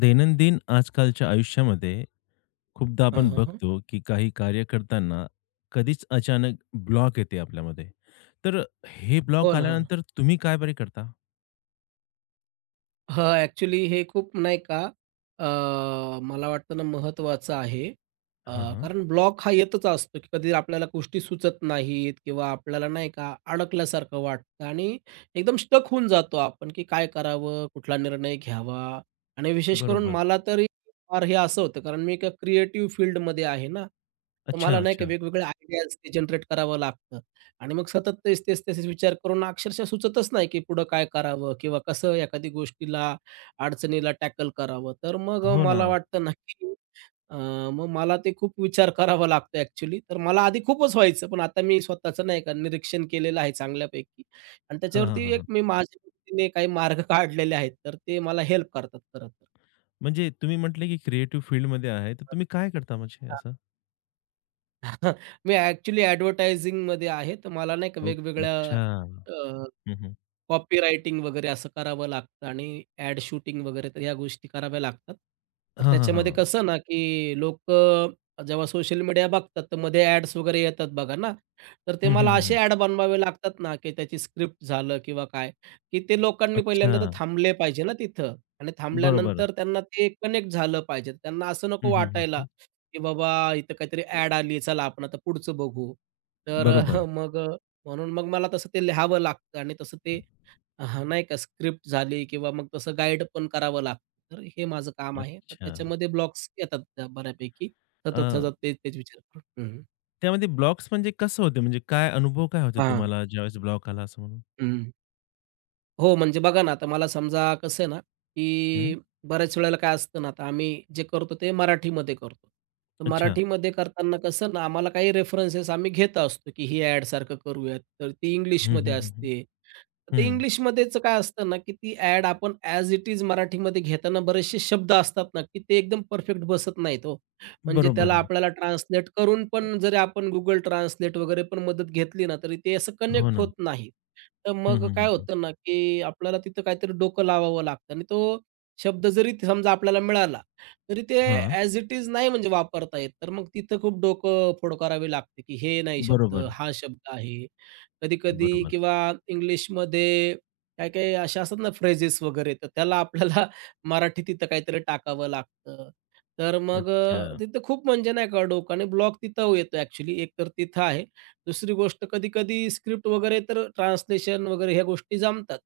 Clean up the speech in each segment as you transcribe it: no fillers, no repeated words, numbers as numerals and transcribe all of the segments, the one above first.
दैनंदिन आजकालच्या आयुष्यामध्ये खूपदा हां, आपण हां, हां. बघतो की काही कार्य करताना कधीच अचानक ब्लॉक येते आपल्यामध्ये. तर हे हो ब्लॉक ना, हो ना. आल्यानंतर तुम्ही काय बरे करता? हां, ॲक्चुअली हे खूप नाही का अ, मला वाटतं ना महत्त्वाचं आहे. अ, हां, हां. कारण ब्लॉक हा येतच असतो, की कधी आपल्याला गोष्टी सुचत नाहीत किंवा आपल्याला नाही का अडकल्यासारखं वाटतं आणि एकदम स्टक होऊन जातो आपण, की काय करावं, कुठला निर्णय घ्यावा आणि विशेष करून बरोबर. मला तरी फार हे असं होतं, कारण मी एका क्रिएटिव्ह फील्डमध्ये आहे ना, तर अच्छा, मला नाही का अच्छा. वेगवेगळ्या आयडियाज जनरेट करावं लागतं. आणि मग सतत तेच, तेच, तेच विचार करून अक्षरशः सुचतच नाही, की पुढं काय करावं किंवा कसं एखादी गोष्टीला, अडचणीला टॅकल करावं. तर मग हो ना. मला वाटतं ना, की अ, मग मला ते खूप विचार करावा लागतो ॲक्चुअली. तर मला आधी खूपच व्हायचं, पण आता मी स्वतःचं नाही का निरीक्षण केलेलं आहे चांगल्यापैकी आणि हां, हां, त्याच्यावरती हां, एक हां. मी माझ्या पद्धतीने काही मार्ग काढलेले आहेत. तर ते मला हेल्प करतात खरं तर. म्हणजे तुम्ही म्हटले की क्रिएटिव्ह फील्डमध्ये आहे, तर तुम्ही काय करता म्हणजे अच्छा. असं? मी ॲक्चुअली ॲडव्हर्टायझिंगमध्ये आहे, तर मला नाही का ओ वेगवेगळ्या अच्छा. हं, हं. कॉपी रायटिंग वगैरे असं करावं लागतं आणि ॲड शूटिंग वगैरे तर ह्या गोष्टी कराव्या लागतात. तर हां, हां, त्याच्यामध्ये हां. कसं ना, की लोकं जेव्हा सोशल मीडिया बघतात, तर मध्ये ॲड्स वगैरे येतात बघा ना, तर ते हं, हं, मला हं, असे हं. ॲड बनवावे लागतात ना, की त्याची स्क्रिप्ट झालं किंवा काय, की ते लोकांनी अच्छा. पहिल्यांदा तर थांबले पाहिजे ना तिथं आणि बरोबर. थांबल्यानंतर त्यांना ते कनेक्ट झालं पाहिजे. त्यांना असं नको हं, हं, हं, वाटायला, हं. की बाबा इथं काहीतरी ॲड आली, चला आपण आता पुढचं बघू. तर बरोबर. मग म्हणून मग मला तसं ते लिहावं लागतं आणि तसं ते हां, नाही का स्क्रिप्ट झाली किंवा मग तसं गाईड पण करावं लागतं. तर हे माझं काम आहे. तर अच्छा. त्याच्यामध्ये ब्लॉक्स येतात त्या बऱ्यापैकी. सतत, सतत तेच, तेच विचार करून. हं, त्यामध्ये ब्लॉक्स म्हणजे कसं होते? म्हणजे काय अनुभव काय होते हां. तुम्हाला ज्यावेळेस ब्लॉक आला असं म्हणून? हं. हो, म्हणजे बघा ना, आता मला समजा कसं आहे ना, हं. की बऱ्याच वेळेला काय असतं ना, आता आम्ही जे करतो ते मराठीमध्ये करतो. तर अच्छा. मराठीमध्ये करताना कसं ना, आम्हाला काही रेफरन्सेस आम्ही घेत असतो, की ही ॲडसारखं करूयात. तर ती हं, इंग्लिशमध्ये हं, हं, हं. असते. तर ते हं. इंग्लिशमध्येच काय असतं ना, की ती ॲड आपण ॲज इट इज मराठीमध्ये घेताना बरेचसे शब्द असतात ना, की ते एकदम परफेक्ट बसत नाहीत हो. म्हणजे त्याला बरोबर. आपल्याला ट्रान्सलेट करून पण जरी आपण Google Translate वगैरे पण मदत घेतली ना, तरी ते असं हो कनेक्ट ना. होत नाही. तर हं, मग हं, काय हं, हं. होतं ना, की आपल्याला तिथं काहीतरी डोकं लावावं लागतं आणि तो शब्द जरी ते समजा आपल्याला मिळाला, तरी ते हां. ॲज इट इज नाही म्हणजे वापरता येत. तर मग तिथं खूप डोकं फोड करावी लागते, की हे नाही शब्द, बरोबर, हा शब्द आहे. कधी-कधी बरोबर. किंवा इंग्लिशमध्ये काही-काही अशा असतात ना फ्रेजेस वगैरे, तर त्याला आपल्याला मराठी तिथं काहीतरी टाकावं लागतं. तर मग अच्छा. तिथं खूप म्हणजे नाही का डोकं आणि ब्लॉक तिथं येतो ॲक्चुअली. एकतर तिथं आहे दुसरी गोष्ट कधी-कधी स्क्रिप्ट वगैरे तर ट्रान्सलेशन वगैरे ह्या गोष्टी जमतात.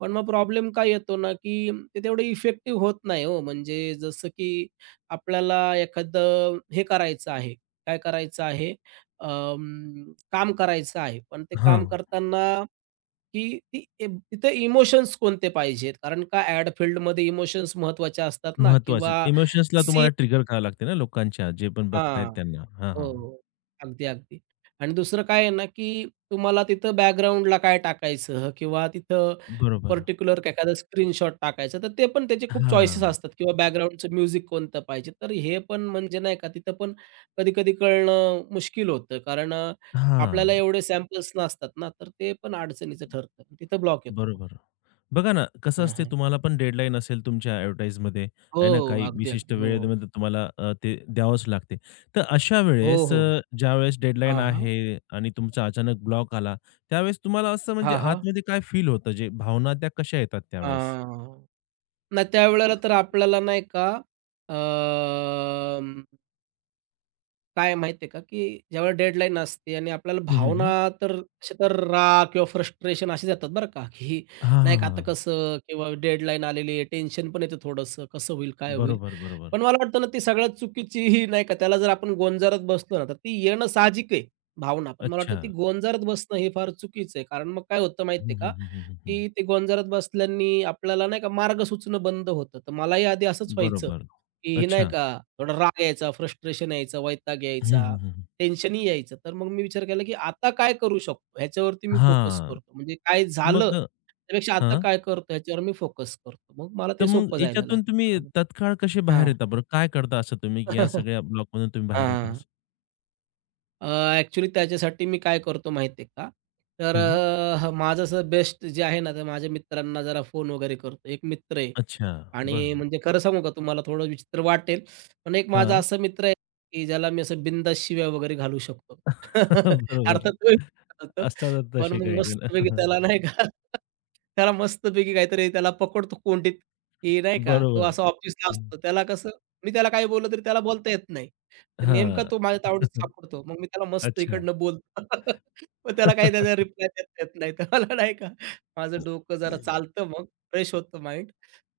पण मग प्रॉब्लेम काय येतो ना, की ते तेवढं इफेक्टिव्ह होत नाही हो. म्हणजे जसं की आपल्याला एखादं हे करायचं आहे, काय करायचं आहे, काम करायचं आहे. पण ते हां. काम करताना की ती इ तिथे इमोशन्स कोणते पाहिजेत? कारण का ॲड फील्डमध्ये इमोशन्स महत्त्वाचे असतात ना महत्त्वाचे किंवा इमोशन्सला तुम्हाला सीन ट्रिगर करावं लागते ना लोकांच्या, जे पण बघतायत त्यांना. हां, हां, हां. हो. अगदी, अगदी. आणि दुसरं काय आहे ना, की तुम्हाला तिथं बॅकग्राऊंडला काय टाकायचं किंवा तिथं बरोबर. पर्टिक्युलर एखादा स्क्रीनशॉट टाकायचं, तर ते पण त्याचे खूप चॉईसेस हां. असतात किंवा बॅकग्राऊंडचं म्युझिक कोणतं पाहिजे. तर हे पण म्हणजे नाही का, तिथं पण कधी-कधी कळणं मुश्किल होतं. कारण आपल्याला हां. एवढे सॅम्पल्स नसतात ना, तर ते पण अडचणीचं ठरतं. तिथं ब्लॉक येतो मग. बरोबर. बघा ना, कसं हां, असते हां. तुम्हाला पण डेडलाईन असेल तुमच्या ॲडव्हर्टाइजमध्ये, हो. आहे ना, काही अगदी, विशिष्ट अगदी. हो. वेळेमध्ये तुम्हाला ते द्यावंच लागते. तर अशा हो, वेळेस हो. ज्यावेळेस डेडलाईन हां, हां. आहे आणि तुमचा अचानक ब्लॉक आला, त्यावेळेस तुम्हाला असं म्हणजे हां, हां. आतमध्ये काय फील होतं? जे भावना त्या कशा येतात त्यावेळेस? हां. नाही त्यावेळेला तर आपल्याला नाही का अं, काय माहिती आहे का, की ज्यावेळेला डेडलाईन असते आणि आपल्याला हं, हं, हं. भावना तर अशा तर राग किंवा फ्रस्ट्रेशन असे जातात बरं का, की हां, नाही हां, का आता हां. कसं किंवा डेडलाईन आलेली आहे, टेन्शन पण येतं थोडंसं, कसं होईल, काय होईल? बरोबर, बरोबर. पण मला वाटतं ना, ती सगळ्यात चुकीची ही नाही का, त्याला जर आपण गोंजारत बसलो ना, तर ती येणं साहजिक आहे भावना. पण मला वाटतं अच्छा. ती गोंजारत बसणं हे फार चुकीचं आहे. कारण मग काय होतं हं, माहिती हं, का, हं, हं, हं, हं. की ते गोंजारत बसल्यानी आपल्याला नाही का मार्ग सुचणं बंद होतं. तर मलाही आधी असंच व्हायचं. बरोबर. की हे नाही अच्छा. का थोडा राग यायचा, फ्रस्ट्रेशन यायचं, वैताग हं, यायचा, हं, हं. टेन्शनही यायचं. तर मग मी विचार केला, की आता काय करू शकतो ह्याच्यावरती मी फोकस हां. करतो. म्हणजे काय झालं मग त्यापेक्षा आता काय करतो ह्याच्यावर मी फोकस करतो. मग मला तर ते मग सोपं जायला याच्यातून तुम्ही लागलं. तत्काळ कसे बाहेर हां. येता बरं? काय करता असं तुम्ही, की या सगळ्या ब्लॉकमधून तुम्ही बाहेर येता हां. असं? अ, त्याच्यासाठी मी काय करतो माहिती आहे का? तर हं. माझं असं बेस्ट जे आहे ना, तर माझ्या मित्रांना जरा फोन वगैरे करतो. एक मित्र आहे. अच्छा. आणि बरं. म्हणजे खरं सांगू का तुम्हाला थोडं विचित्र वाटेल, पण एक माझा हां. असा मित्र आहे, की ज्याला मी असं बिनधास्त शिव्या वगैरे घालू शकतो. बरोबर. अर्थात तोही होतो, असतात पण तसे मग काही जण. मस्तपैकी त्याला नाही का त्याला मस्तपैकी काहीतरी त्याला पकडतो कोंडीत, की नाही का तो बरोबर. असा ऑफिसला हं. असतो. त्याला कसं मी त्याला काही बोललं तरी त्याला बोलता येत नाही. तर नेमका हां. तो माझ्या तावडीत सापडतो. मग मी त्याला मस्त अच्छा. इकडनं बोलतो. मग त्याला काही त्याचा रिप्लाय देता येत नाही. तर मला नाही का माझं डोकं जरा चालतं मग, फ्रेश होतं माइंड.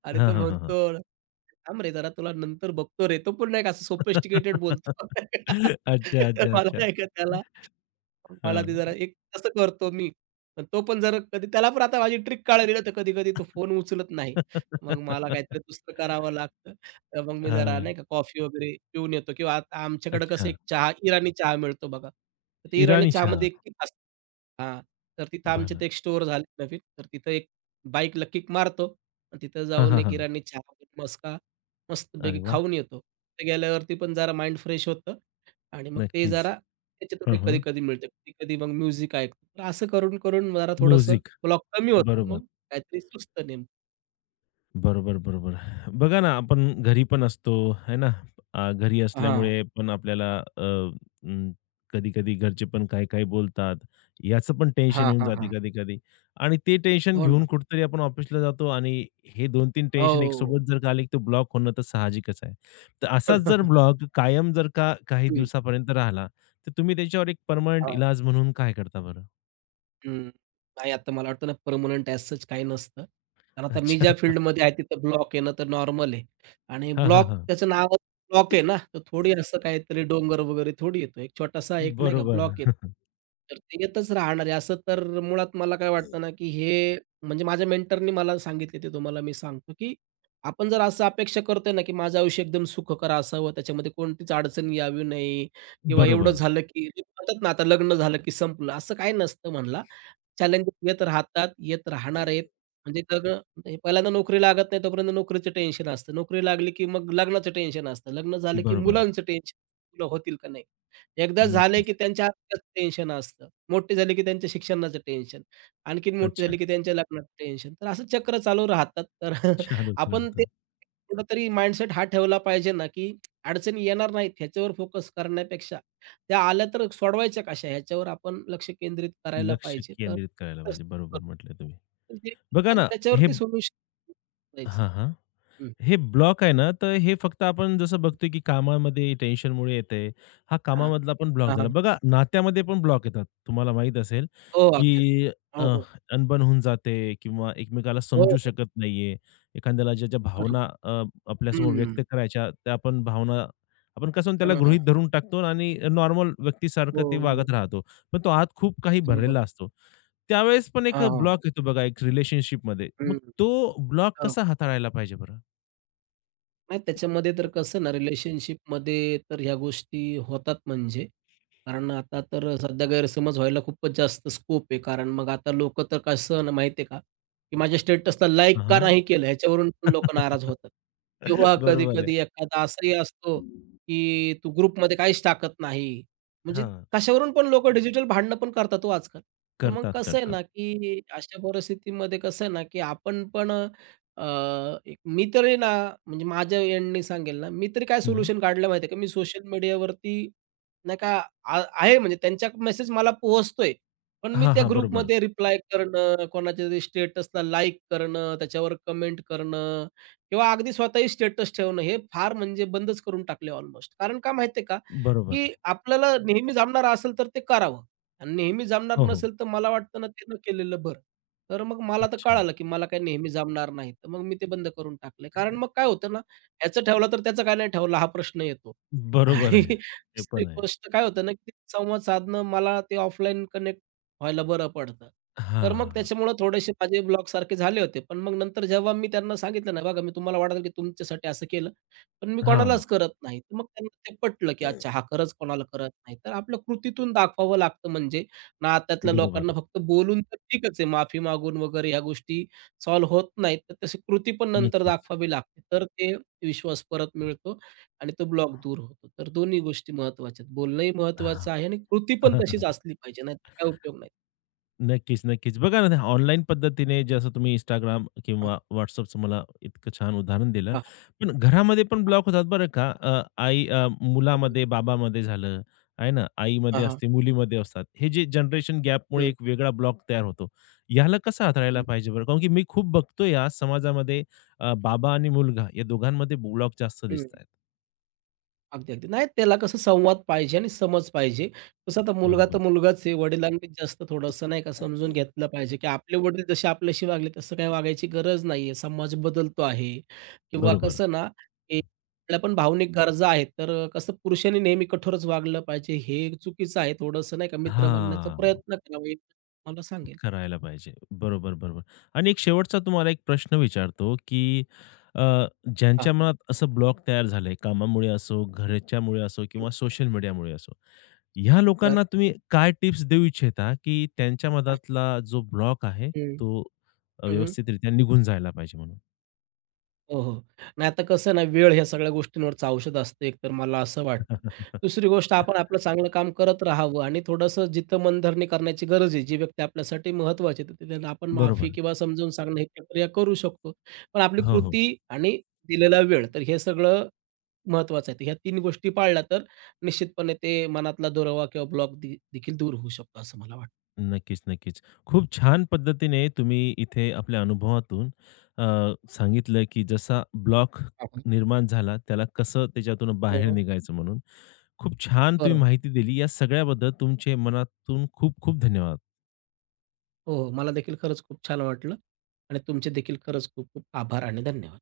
आणि हां, तो हां, हां, हां. म्हणतो, "थांब रे जरा तुला नंतर बघतो रे." तो पण नाही का असं सोफिस्टिकेटेड बोलतो. अच्छा, तर अच्छा, मला अच्छा. नाही का त्याला मला हां. ते जरा एक तसं करतो मी. पण तो पण जर कधी त्याला पण आता माझी ट्रिक कळाली ना, तर कधी-कधी तो फोन उचलत नाही. मग मला काहीतरी दुसरं करावं लागतं. तर मग मी जरा हां. नाही का कॉफी वगैरे पिऊन येतो किंवा आता आमच्याकडे कसं अच्छा. एक चहा, इराणी चहा मिळतो बघा. तर ते इराणी इराणी चहा. चहामध्ये एक हां. तर तिथं आमच्या बरं. ते एक स्टोअर झाले नवीन. तर तिथं एक बाईकला किक मारतो आणि तिथं हां, जाऊन हां, एक हां. इराणी चहा, वगैरे मस्का अरे मस्तपैकी वाह! खाऊन येतो. तिथे गेल्यावरती पण जरा माइंड फ्रेश होतं आणि मग ते नक्कीच. जरा त्याच्यातून हं, एक हं. कधी-कधी मिळतं. कधी-कधी मग म्युझिक ऐकतो. तर असं करून-करून जरा थोडंसं म्युझिक. ब्लॉक कमी होतो. बरोबर. मग काहीतरी सुचतं नेमकं. बरोबर, बरोबर. बघा ना, आपण घरी पण असतो, है ना? घरी हां. असल्यामुळे पण आपल्याला कधी-कधी घरचे पण काही-काही बोलतात. याचं पण टेन्शन हां, येऊन हां, जाते हां. कधी-कधी आणि ते टेन्शन हो घेऊन ना. कुठेतरी आपण ऑफिसला जातो आणि हे 2 तीन टेन्शन हो. एकसोबत जर का आले, तर ब्लॉक होणं तर साहजिकच आहे. तर असाच हां. जर ब्लॉक कायम जर का काही दिवसापर्यंत राहिला, तर तुम्ही त्याच्यावर एक पर्मनंट इलाज म्हणून काय करता बरं? हं. नाही आता मला वाटतं ना, पर्मनंट ॲज सच काही नसतं. कारण आता मी अच्छा. ज्या फील्डमध्ये आहे तिथं ब्लॉक येणं तर नॉर्मल आहे आणि हां, हां, ब्लॉक हां. त्याचं नावच ब्लॉक आहे ना, तर थोडी असं काहीतरी डोंगर वगैरे थोडी येतो. एक छोटासा एक नाही का बरोबर. ब्लॉक येतो. तर ते येतच राहणार आहे. असं तर मुळात मला काय वाटतं ना, की हे म्हणजे माझ्या मेंटरनी मला सांगितले ते तुम्हाला मी सांगतो, की आपण जर असं अपेक्षा करतोय ना, की माझं आयुष्य एकदम सुखकर असावं, त्याच्यामध्ये कोणतीच अडचण यावी नाही किंवा एवढं बरोबर, झालं, की म्हणतात ना, आता लग्न झालं, की संपलं असं काही नसतं म्हणला. चॅलेंजेस येत राहतात, येत राहणार आहेत. म्हणजे सगळं हे पहिल्यांदा नोकरी लागत नाही तोपर्यंत नोकरीचं टेन्शन असतं. नोकरी लागली, की मग लग्नाचं टेन्शन असतं. लग्न झालं, की बरोबर. मुलांचं टेन्शन, मुलं होतील का नाही? एकदा झाले, की नक्कीच. त्यांच्या अभ्यासाचं टेन्शन असतं. मोठे झाले, की त्यांच्या शिक्षणाचं टेन्शन. आणखीन मोठे अच्छा. झाले, की त्यांच्या लग्नाचं टेन्शन. तर असं चक्र चालू राहतात. तर चालूच आपण ते राहतं. कुठेतरी माइंडसेट हा ठेवला पाहिजे ना, की अडचणी येणार नाहीत ह्याच्यावर फोकस करण्यापेक्षा त्या आल्या तर सोडवायच्या कशा ह्याच्यावर आपण लक्ष केंद्रित करायला लक्ष पाहिजे. तर केंद्रित करायला पाहिजे. असतं. बरोबर म्हटलं तुम्ही. म्हणजे बघा आपण ना हे त्याच्यावरती सोल्युशन करायचं. हां, हां. हं, हे ब्लॉक आहे ना, तर हे फक्त आपण जसं हं. बघतोय की कामामध्ये टेन्शनमुळे येते. हा हां, कामामधला पण ब्लॉक झाला. हां. बघा नात्यामध्ये पण ब्लॉक येतात. तुम्हाला माहीत असेल हो, अगदी. की अ, हो, हो. अनबन होऊन जाते किंवा एकमेकाला हो, समजू हो. शकत नाहीये. एखाद्याला ज्याच्या भावना बरोबर. आपल्यासमोर हं. व्यक्त करायच्या त्या आपण भावना आपण कसं त्याला हां. गृहीत धरून टाकतो आणि नॉर्मल हो, व्यक्तीसारखं ते हो. वागत राहतो. पण तो आत खूप काही बरोबर. भरलेला असतो. त्यावेळेस पण एक हां, हां. ब्लॉक येतो बघा एक रिलेशनशिपमध्ये. मग हं. तो ब्लॉक कसा बरोबर. हाताळायला पाहिजे बरं? नाही त्याच्यामध्ये तर कसं ना, रिलेशनशिपमध्ये तर ह्या गोष्टी होतात म्हणजे. कारण आता तर सध्या गैरसमज व्हायला खूपच जास्त स्कोप आहे. कारण मग आता लोकं तर कसं ना माहिती आहे का, की माझ्या स्टेटसला लाईक हां, का हां. नाही केलं ह्याच्यावरून पण लोकं नाराज होतात. किंवा बरोबर आहे. कधी-कधी एखादा असाही असतो, की तू ग्रुपमध्ये काहीच टाकत नाही. म्हणजे हां. कशावरून पण लोकं डिजिटल भांडणं पण करतात हो आजकाल. तर मग करतात, कसं आहे करतात. ना, की अशा परिस्थितीमध्ये कसं आहे ना, की आपण पण अ, एक मी तर ना, म्हणजे माझ्या एंडनी सांगेल ना, मी तरी काय हं. सोल्युशन काढलं माहिती आहे का? मी सोशल मीडियावरती नाही का आहे म्हणजे त्यांचा मेसेज मला पोहोचतोय. पण मी हां, त्या हां. बरोबर. ग्रुपमध्ये रिप्लाय करणं, कोणाच्या तरी स्टेटसला लाईक करणं, त्याच्यावर कमेंट करणं किंवा अगदी स्वतःही स्टेटस ठेवणं हे फार म्हणजे बंदच करून टाकले ऑलमोस्ट. कारण का माहिती आहे का? बरोबर. की आपल्याला नेहमी जमणार असेल तर ते करावं आणि नेहमी जमणार हो, हो. नसेल तर मला वाटतं ना, ते न केलेलं बरं. तर मग मला तर अच्छा. कळालं, की मला काही नेहमी जमणार नाही. तर मग मी ते बंद करून टाकले. कारण मग काय होतं ना, ह्याचं ठेवलं तर त्याचं का नाही ठेवला हा प्रश्न येतो. बरोबर आणि आहे. ते दुसरी पण आहे. गोष्ट काय होतं ना, की संवाद साधणं मला ते ऑफलाईन कनेक्ट व्हायला बरं पडतं. तर मग हां. त्याच्यामुळं थोडेसे माझे ब्लॉकसारखे झाले होते. पण मग नंतर जेव्हा मी त्यांना सांगितलं ना, "बघा मी तुम्हाला वाटलं, की तुमच्यासाठी असं केलं, पण मी हां. कोणालाच करत नाही." तर मग त्यांना ते पटलं, की अच्छा हा खरंच कोणाला करत नाही. तर आपलं कृतीतून दाखवावं लागतं म्हणजे नात्यातल्या बरोबर. लोकांना फक्त बोलून तर ठीकच आहे, माफी मागून वगैरे ह्या गोष्टी सॉल्व्ह होत नाहीत, तर तशी कृती पण नंतर नक्कीच. दाखवावी लागते. तर ते विश्वास परत मिळतो आणि तो ब्लॉक दूर होतो. तर दोन्ही गोष्टी महत्त्वाच्या आहेत. बोलणंही हां. महत्त्वाचं आहे आणि कृती पण तशीच असली पाहिजे, नाहीतर काय उपयोग नाही. नक्कीच, नक्कीच. बघा ना, ऑनलाईन पद्धतीने जसं तुम्ही Instagram हां, किंवा WhatsAppचं मला इतकं छान उदाहरण दिलं. हां, हां. पण घरामध्ये पण ब्लॉक होतात बरं का. आई मुलामध्ये, बाबामध्ये झालं, आहे ना, हां, आईमध्ये हां. असते, मुलीमध्ये असतात. हे जे जनरेशन गॅपमुळे हं, एक वेगळा ब्लॉक तयार होतो. याला कसं हाताळायला हं, पाहिजे बरं? कारण की मी खूप बघतोय आज समाजामध्ये बाबा आणि मुलगा या दोघांमध्ये ब्लॉक जास्त हं. दिसतायत. अगदी, अगदी. नाही त्याला कसं संवाद पाहिजे आणि समज पाहिजे. तसं आता मुलगा तर बरोबर, मुलगाच आहे. वडिलांनी जास्त थोडंसं नाही का समजून घेतलं पाहिजे, की आपले वडील जसे आपल्याशी वागले तसं काही वागायची गरज नाहीये. समाज बदलतो आहे किंवा बरोबर. कसं ना, की आपल्या पण भावनिक गरजा आहेत. तर कसं पुरुषांनी नेहमी कठोरच वागलं पाहिजे हे चुकीचं आहे. थोडंसं नाही का मित्र बनण्याचा हां. प्रयत्न करावा, हे मला सांगेल. करायला पाहिजे. बरोबर, बरोबर. आणि एक शेवटचा तुम्हाला एक प्रश्न विचारतो, की अ, हां. ज्यांच्या मनात असं ब्लॉक तयार झालंय, कामामुळे असो, हं, घरच्यामुळे असो किंवा सोशल मीडियामुळे असो, ह्या लोकांना बरं. तुम्ही काय टिप्स देऊ इच्छिता, की त्यांच्या हां. मनातला जो ब्लॉक आहे, हं. तो व्यवस्थितरित्या निघून जायला पाहिजे म्हणून? हो, हो. नाही आता कसं ना, वेळ ह्या सगळ्या गोष्टींवरचं औषध असतं एक तर मला असं वाटतं. दुसरी गोष्ट आपण आपलं चांगलं काम करत राहावं आणि थोडंसं जिथं मनधरणी करण्याची गरज आहे, जी व्यक्ती आपल्यासाठी महत्वाची आहे, तर तिला आपण माफी बरोबर. किंवा समजावून सांगणं ही प्रक्रिया करू शकतो. पण आपली हो, हो. कृती आणि दिलेला वेळ तर हे सगळं महत्त्वाचं आहे. तर ह्या 3 गोष्टी पाळल्या तर निश्चितपणे ते मनातला दुरावा किंवा ब्लॉक देखील दूर होऊ शकतो असं मला वाटतं. नक्कीच, नक्कीच. खूप छान पद्धतीने तुम्ही इथे आपल्या अनुभवातून अ, सांगितलं, की जसा ब्लॉक निर्माण झाला, त्याला कसं त्याच्यातून हो, बाहेर हो. निघायचं म्हणून. खूप छान तुम्ही बरोबर. माहिती दिली. या सगळ्याबद्दल तुमचे मनातून खूप खूप धन्यवाद. हो, हो. मला देखील खरंच खूप छान वाटलं आणि तुमचे देखील खरंच खूप खूप आभार आणि धन्यवाद.